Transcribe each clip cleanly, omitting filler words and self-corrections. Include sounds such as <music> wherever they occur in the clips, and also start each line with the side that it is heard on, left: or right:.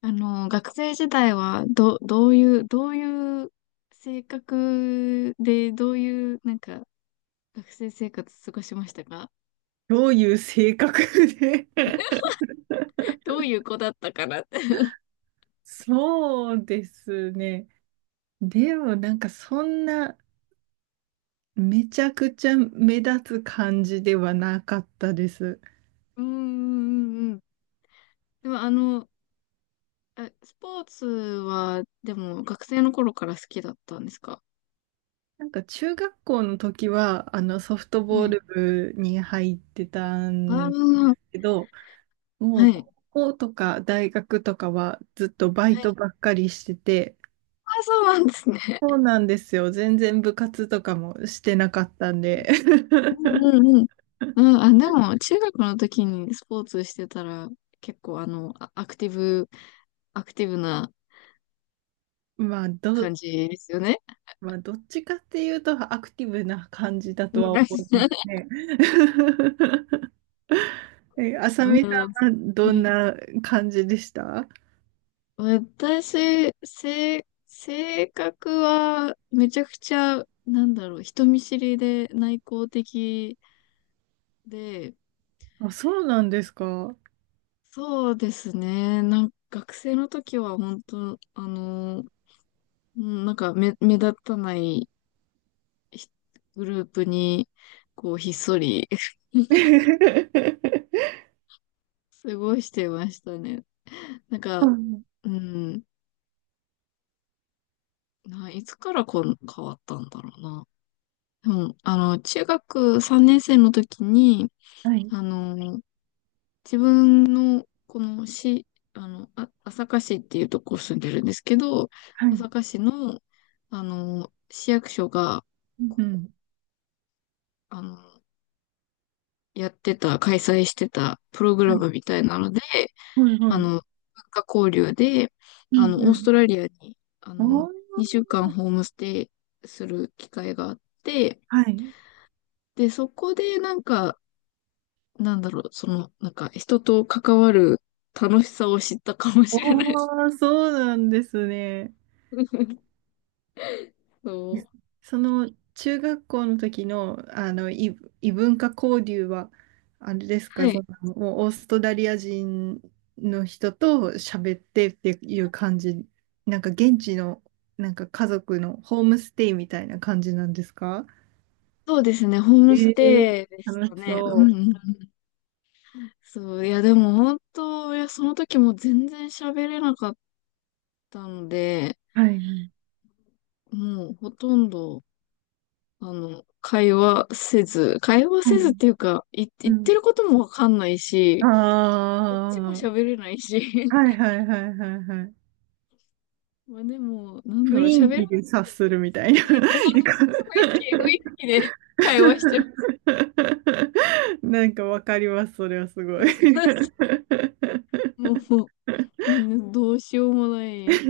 left: 学生時代は、どういう、どういう性格で、どういう、なんか、学生生活過ごしましたか？
right: どういう性格で。 <laughs>
left: どういう子だったかなって <laughs>
right: そうですね。でもなんかそんなめちゃくちゃ目立つ感じではなかったです。
left: うんうんうんうん。でも、スポーツは、でも、学生の頃から好きだったんですか？
right: なんか中学校の時はあのソフト
left: は
right: ボー
left: い。
right: ル部に入ってた
left: あ
right: ん
left: あ、
right: けど、も
left: は
right: う
left: い。
right: 高校とか大学とかはずっとバイ
left: はい。
right: トばっかりしてて、
left: あ、そうなんですね。
right: そうなんですよ。全然部活とかもしてなかったんで。
left: うんうんうん。うん、あ、でも、中学の時にスポーツしてたら、結構、アクティブ、アクティブな
right: <laughs> まあど、
left: 感じですよね。
right: まあ、どっちかっていうとアクティブな感じだ
left: う
right: とは
left: ん
right: 思いま
left: う
right: すね。<laughs> え、あさみさ
left: ん
right: んはどんな感じでした？
left: はい。私、性格はめちゃくちゃ、なんだろう、人見知りで内向的で、
right: あ、そうなんですか。
left: そうですね。なんか学生の時は本当、うんなんか目立たないひグループに、こう、ひっそり <laughs>
right: <laughs>
left: 過ごしてましたね。なん
right: う
left: か、
right: ん。
left: うん、ないつからこん変わったんだろうな。うん、中学3年生の時に、
right: はい、
left: あの、自分の、この市、朝霞市っていうとこ住んでるんですけど、
right: はい。
left: 朝霞市の、市役所が、
right: う
left: こう
right: ん。
left: あの、やってた、開催してたプログ
right: は
left: ラ
right: い、
left: ムみたいなので、
right: はい、はい。
left: 文化交流で、
right: うん、
left: オー
right: う
left: ス
right: ん。
left: トラリアに、
right: おー、
left: 2週間ホームステイする機会があって、
right: はい。
left: で、そこでなんか、なんだろう、その、なんか人と関わる楽しさを知ったかも
right: お
left: しれないです。
right: ー、そうなんですね。
left: <laughs> そう。
right: <laughs> その中学校の時の、あの、異文化交流は、あれです
left: は
right: か、そ
left: い。
right: の、もうオーストラリア人の人と喋ってっていう感じ、なんか現地の、なんか家族のホームステイみたいな感じなんですか？
left: そうですね、ホー
right: え
left: ムス
right: ー
left: テイでし
right: 楽
left: た
right: し
left: ね。うん
right: そ
left: うん。そう、いやでも本当、いや、その時も全然喋れなかったので、
right: う。はい。
left: もうほとんど、会話せず、会話
right: は
left: せずっ
right: い。
left: ていうか、
right: う
left: 言って
right: ん。
left: ることもわかんないし、こっちも
right: あ
left: 喋れないし、
right: あ、はいはいはいはいはい。
left: まあでも、なんだ
right: 雰
left: ろう、喋らな
right: 囲気
left: く
right: で察
left: て
right: するみたい
left: も、
right: な。<laughs>
left: 雰囲気、そうそうそう、雰囲気、雰囲気で会話してる。
right: <laughs> なんかわかります、それはすごい。<laughs>
left: もう、なんかどうしようもない。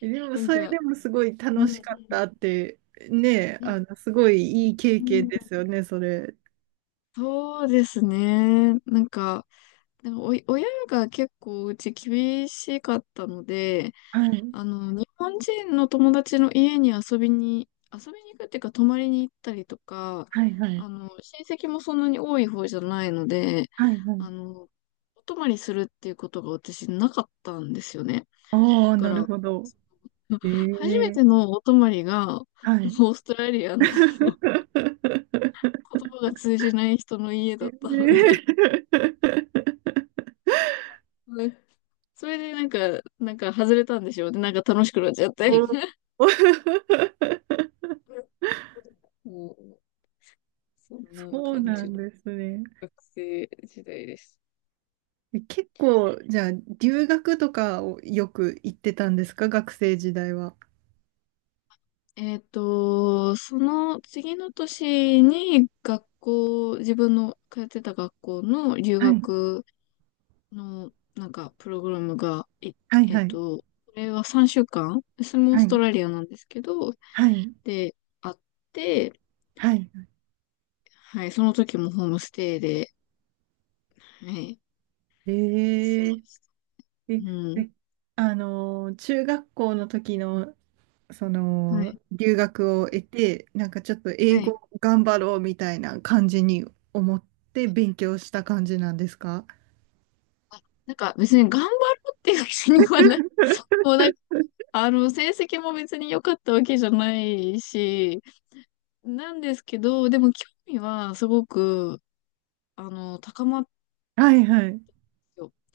right: でも、
left: なん
right: それ
left: か、
right: でもすごい
left: う
right: 楽し
left: ん、
right: かったって、ね、
left: うん、
right: あの、すごいいい経
left: う
right: 験
left: ん
right: ですよね、それ。
left: そうですね。なんか、なんかおい、親が結構うち厳しかったので、
right: はい、
left: 日本人の友達の家に遊びに行くっていうか、泊まりに行ったりとか、
right: はい、はい、
left: 親戚もそんなに多い方じゃないので、
right: はい、はい。
left: あの、お泊まりするっていうことが私なかったんですよね。
right: ああ、
left: だか
right: なる
left: ら、
right: ほど。え
left: <laughs> 初め
right: え、
left: てのお泊まりが、オ
right: はい。
left: ーストラリアの <laughs>
right: <laughs>
left: 言葉が通じない人の家だったの
right: え
left: で、
right: え
left: ねそれでなんか、なんか外れたんでしょうね。なんか楽しくなっちゃって。
right: お。 <laughs>
left: <laughs> もう、そんな
right: そう
left: 感
right: な
left: じ。
right: んですね。
left: 学生時代です。
right: 結構、じゃあ、留学とかをよく行ってたんですか学生時代は？
left: えっと、その次の年に学校、自分の通ってた学校の留
right: はい、
left: 学のなんかプログラムが、
right: はい
left: えっ
right: はい。
left: と、これは3週間、それもオー
right: は
left: ス
right: い、
left: トラリアなんですけど、
right: はい、
left: で、あって、
right: はい。
left: はい、その時もホームステイで、はい、
right: え
left: しま
right: え
left: した。
right: え、
left: うん。
right: え中学校の時の、そ
left: は
right: の、
left: い、
right: 留学を得て、なんかちょっと
left: は
right: 英
left: い。
right: 語頑張ろうみたいな感じに思って勉強した感じなんですか？
left: あ、なんか別に頑張ろうっていう気にはない。<laughs> もうなんか成績も別に良かったわけじゃないし、なんですけど、でも興味はすごく、高まって
right: はいはい。
left: よっ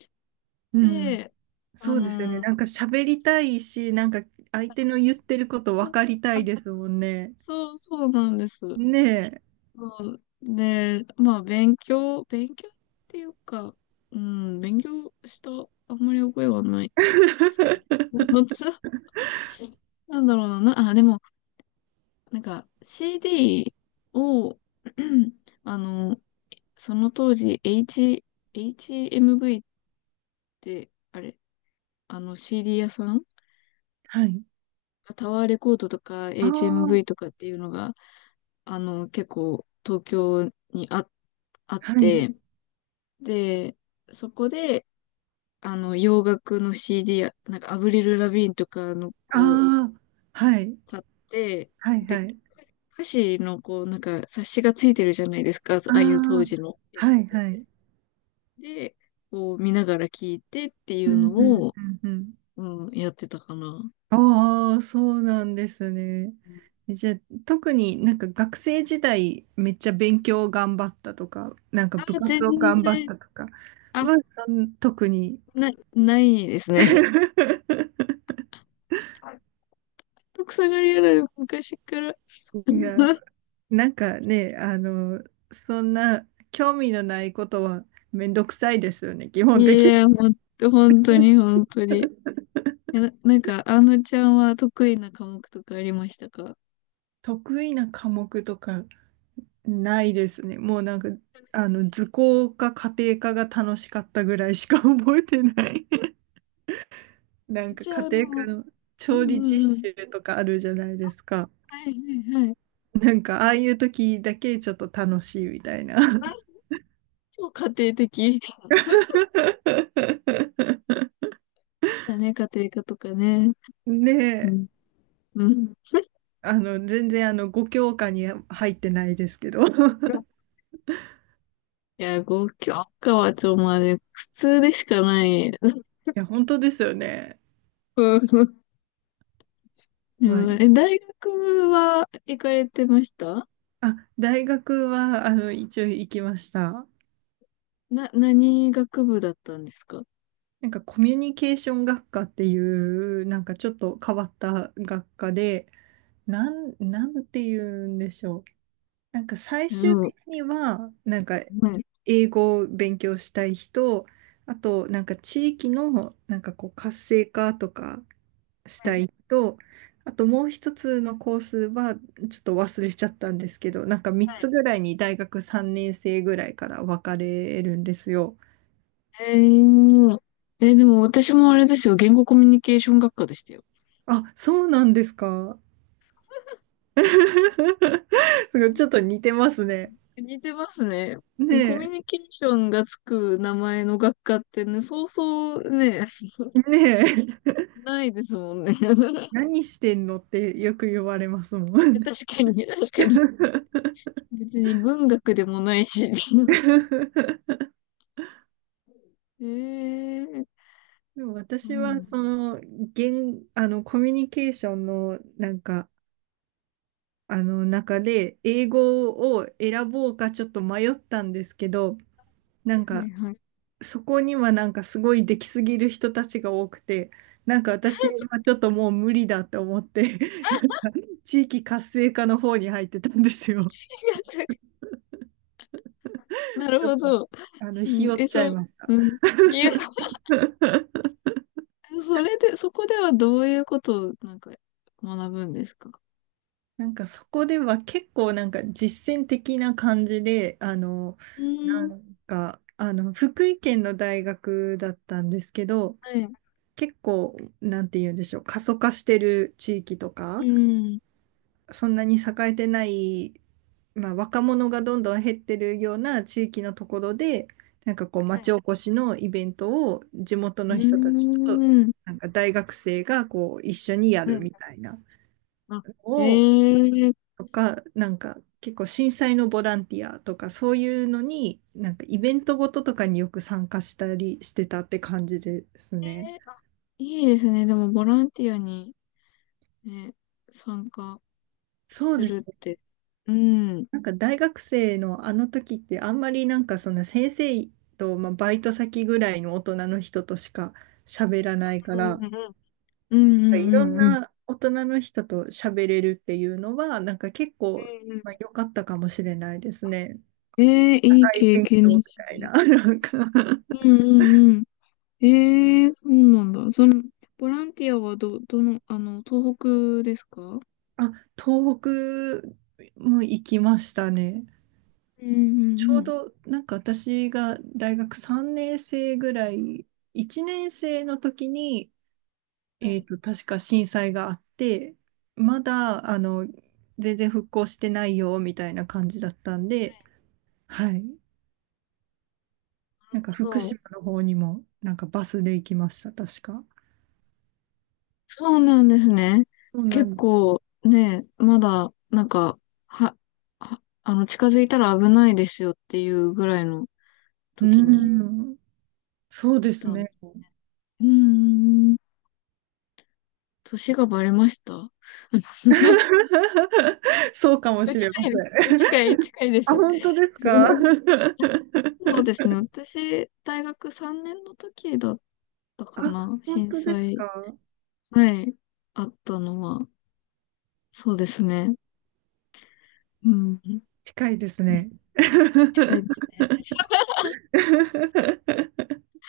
right: うん。
left: てあ
right: そうですよね。
left: の、
right: なんか喋りたいし、なんか相手の言ってること分かりた
left: あ、
right: いですもんね。
left: そう、そうなんです。
right: ねえ。
left: そうで、まあ、勉強、勉強っていうか、うん、勉強した、あんまり覚えはないですけど、もつ、なんだろうな、な、あ、でも、なんか、CD を、<clears throat> あの、その当時、HMV って、あれ、あの CD 屋さん
right: はい。
left: タワーレコードとか
right: あ
left: HMV
right: あ、
left: とかっていうのが、結構東京にあ、あっ
right: はい。
left: て、で、そこで、洋楽の CD や、なんかアブリル・ラビーンとかのを
right: ああ、はい。
left: 買って、
right: はいは
left: で、
right: い。
left: 歌詞のこう、なんか冊子がついてるじゃないですか、あ
right: あ
left: あいう当
right: あ、
left: 時のやつ
right: は
left: っ
right: い
left: て。
right: はい。
left: で、こう見ながら聞いてってい
right: う
left: う
right: んう
left: の
right: ん
left: を、
right: うんうん。
left: うん、やってたかな。
right: ああ、そうなんですね。
left: うん
right: じゃあ、特になんか学生時代めっちゃ勉強頑張ったとか、なんか
left: あ、
right: 部
left: 全
right: 活を頑張っ
left: 然、
right: たとか
left: あ、
right: は、特に。
left: ないですね。
right: <laughs>
left: とくさがりやる昔から。
right: いや、
left: <laughs>
right: なんかね、そんな興味のないことはめんどくさいですよね、基
left: い
right: 本的。
left: やいや、ほんと、本当に、本当に。なんか、あのちゃんは得意な科目とかありましたか？
right: 得意な科目とかないですね。もうなんか、図工か家庭科が楽しかったぐらいしか覚えてない。<laughs> なんか
left: じゃあ、あ
right: 家庭科
left: の、
right: の
left: うん
right: 調理
left: うんう
right: 実
left: ん。
right: 習とかあるじゃないですか。
left: はいはいはい。
right: なんか、ああいう時だけちょっと楽しいみたいな。
left: あ、超家庭的。
right: <laughs>
left: だね、家庭科とかね。
right: ね
left: う
right: え、
left: ん。うん。
right: 全然ご教科に入ってないですけど。<laughs> い
left: <laughs> いや、ご教科はちょ、まあね、普通でしかない。
right: や、本当ですよね。
left: うん
right: まあ、
left: うん、え、大学は行かれてました
right: あ、大学は、一応行きました。
left: 何学部だったんですか？
right: なんかコミュニケーション学科っていう、なんかちょっと変わった学科で、なんて言うんでしょう。なんか最
left: いや、で
right: 終
left: も、
right: 的には、なんか
left: はい、
right: 英語を勉強したい人、あとなんか地域のなんかこう活性化とかし
left: は
right: た
left: い、
right: い人、あともう一つのコースはちょっと忘れちゃったんですけど、なんか3
left: はい。
right: つぐらいに大学3年生ぐらいから分かれるんですよ。
left: えーえ、でも私もあれですよ、言語コミュニケーション学科でしたよ。
right: あ、そうなんですか。<laughs> すごいちょっと似てますね。
left: 似てますね。コミュ
right: ね
left: ニケーションがつく名前の学科ってね、そうそうね、
right: え、ねえ、
left: ないですもんね。<laughs>
right: <laughs> 何してんのってよく言われますもん。
left: 確かに、確かに。
right: <laughs>
left: 別に文学でもないし。<laughs> ええー
right: でも
left: う
right: 私
left: ん。
right: はそ
left: は
right: のあのコミュニケーションのなんかあの中で英語を選ぼうかちょっと迷ったんですけど、なん
left: いは
right: か
left: いはい。
right: そこにはなんかすごいできすぎる人たちが多くて、なんか私はちょっともう無理だと思って、地域活性化の方に入ってたんですよ。
left: <laughs> なる
right: ちょっ
left: ほ
right: と、
left: ど。う
right: ひ
left: ん、
right: よっ
left: え、
right: ちゃ
left: そ
right: い
left: う、
right: ました。
left: うん。いや、
right: <laughs>
left: それで、そこではどういうことをなんか学ぶんですか？
right: なんかそこでは結構なんか実践的な感じで、
left: うー
right: な
left: ん、
right: んか、福井県の大学だったんですけど、
left: はい、
right: 結構、なんて言うんでしょう、過疎化してる地域とか、
left: うん、
right: そんなに栄えてない、まあ、若者がどんどん減ってるような地域のところで、なんかこう、
left: は
right: 町
left: い、
right: おこしのイベントを地元
left: うー
right: の人たちと、
left: ん、
right: なんか大学生がこう、一緒にや
left: は
right: る
left: い。
right: みたいな。
left: あ、へ
right: を、
left: えー、え
right: とか、なんか結構震災のボランティアとかそういうのに、なんかイベントごととかによく参加したりしてたって感じですね。
left: いいですね。でも、ボランティアにね、参加
right: そう
left: す
right: です
left: るっ
right: ね。
left: て。うん、うん、
right: なんか大学生のあの時ってあんまりなんかその先生と、まあ、バイト先ぐらいの大人の人としか喋らないか
left: うん、
right: ら、
left: うん、う
right: い
left: ん、
right: ろ
left: う
right: ん
left: ん。うん
right: な大人の人と喋れるっていうのは、なんか結
left: う
right: 構、
left: ん
right: まあ、良かったかもしれないですね。
left: えー、いい
right: 高い
left: 経
right: 勉
left: 験
right: 強
left: で
right: み
left: す
right: たい
left: ね。
right: な、<laughs> なんか。
left: うん、うん、うん。ええそうなんだ。その、ボランティアはどの、あの、東北ですか？うん
right: あ、東北も行きましたね。
left: うん
right: ちょ
left: う
right: う
left: ん。
right: どなんか私が大学3年生ぐらい、1年生の時に、
left: はい、
right: 確か震災があって、まだ、全然復興してないよ、みたいな感じだったん
left: は
right: で、
left: い
right: はい。
left: なる
right: なんか
left: ほ
right: 福
left: ど。
right: 島の方にも、なんかバスで行きました、確か。
left: そうなんですね。
right: そうなん
left: 結
right: です。
left: 構ね、まだ、なんか、は、あの、近づいたら危ないですよっていうぐらいの
right: う
left: 時に
right: ーん、そう
left: 行
right: で
left: っ
right: す
left: たんで
right: ね。
left: す。うーん、年がバレました。<laughs>
right: <laughs> そうかもしれま
left: 近いです。
right: せん。
left: 近いで
right: あ、
left: す。
right: 本当ですか？
left: <laughs>
right: <laughs>
left: そうですね。私、大学3年の時だった
right: あ、
left: かな
right: 本
left: 震
right: 当です
left: 災。
right: か？
left: はい。あったのは。そうですね。うん。
right: 近いですね。
left: 近いですね。
right: <laughs>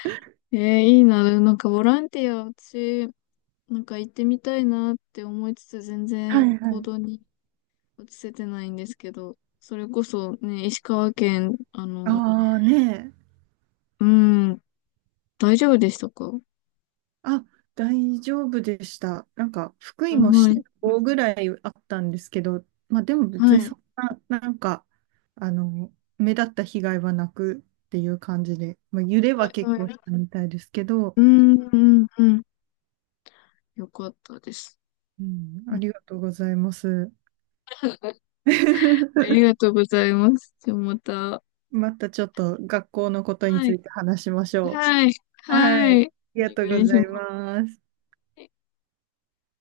left: えー、いいな。なんかボランティア、私、なんか行ってみたいなって思いつつ、全
right: は
left: 然
right: いは
left: 行
right: い。
left: 動に移せてないんですけど、それこそね、石川県、あの、
right: ああねえ。
left: うん、大丈夫でしたか？
right: あ、大丈夫でした。なんか、福
left: あ
right: 井も
left: はい。
right: 震
left: はい。
right: 度ぐらいあったんですけど、まあでも別に
left: は
right: そんな、なんか、目立った被害はなくっていう感じで、まあ、揺れは
left: い。
right: 結
left: は
right: 構した
left: い。
right: みたいですけど、
left: うん、うん、うん。よかったです。
right: うん、
left: う
right: あ
left: ん
right: りがとうございます。
left: あり
right: <laughs>
left: がとうございます。じゃあまた。
right: またちょっと学校のことに
left: は
right: つ
left: い。
right: いて話しましょ
left: はい。
right: う。
left: は
right: はい。
left: い。
right: あ
left: お
right: りがとう
left: 願
right: ご
left: いし
right: ざ
left: ま
right: います。
left: す。